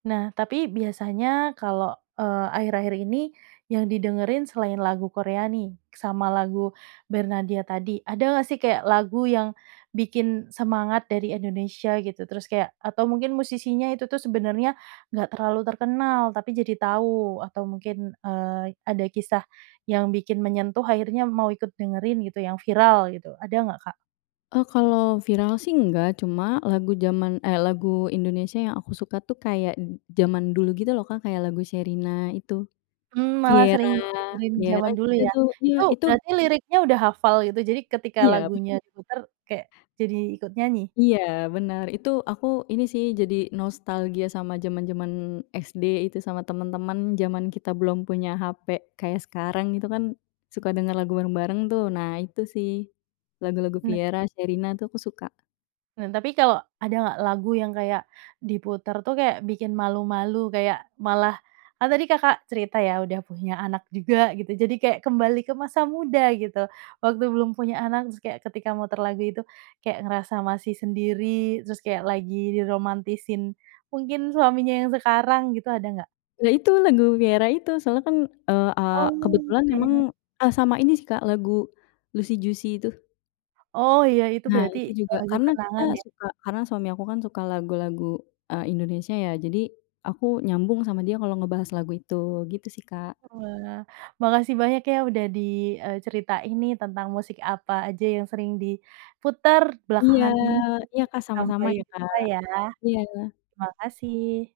Nah, tapi biasanya kalau, eee, akhir-akhir ini, yang didengerin selain lagu Korea nih, sama lagu Bernadya tadi, ada nggak sih kayak lagu yang bikin semangat dari Indonesia, gitu? Terus kayak atau mungkin musisinya itu tuh, sebenarnya enggak terlalu terkenal, tapi jadi tahu, atau mungkin, eee, ada kisah yang bikin menyentuh, akhirnya mau ikut dengerin gitu, yang viral gitu. Ada nggak, Kak? Eee, kalau viral sih enggak, cuma lagu zaman, eee, lagu Indonesia yang aku suka tuh, kayak d d zaman dulu gitu loh, Kak, kayak lagu Sherina, itu. Mmm, malah Vierra sering ngedengerin Vierra zaman dulu, juga ya. itu iya, Itu itu berarti liriknya udah hafal gitu, jadi ketika Iya, benar. lagunya diputar, kayak jadi ikut nyanyi? Iya, benar. Itu aku ini sih, jadi nostalgia sama zaman-zaman SD itu, sama teman-teman zaman kita belum punya HP kayak sekarang, itu kan suka dengar lagu bareng-bareng tuh. Nah, itu sih lagu-lagu Nah. Vierra, Sherina, itu aku suka. Nan Tapi kalau ada nggak lagu yang kayak diputar tuh, kayak bikin malu-malu? Kayak malah, kan tadi Kakak cerita ya, udah punya anak juga gitu, jadi kayak kembali ke masa muda gitu, waktu belum punya anak. Terus kayak ketika muter lagu itu, kayak ngerasa masih sendiri, terus kayak lagi diromantisin, mungkin suaminya yang sekarang gitu. Ada nggak? Ya, itu lagu Vierra itu. Soalnya kan, eee eee, kebetulan memang, Oke. eee, sama ini sih, Kak, lagu Luicy Juicy itu. Oh iya, itu Nah, berarti itu juga lagu karena kenangan, kita ya? suka karena suami aku kan suka lagu-lagu, eee, Indonesia, ya. Jadi aku nyambung sama dia kalau ngebahas lagu itu, gitu sih, Kak. Wah, makasih banyak ya, udah di, eee, ceritain tentang musik apa aja yang sering diputar Iya, belakangan ini. iya, Kak, Sampai sama-sama ya, Kak, jumpa, ya. iya. Terima kasih.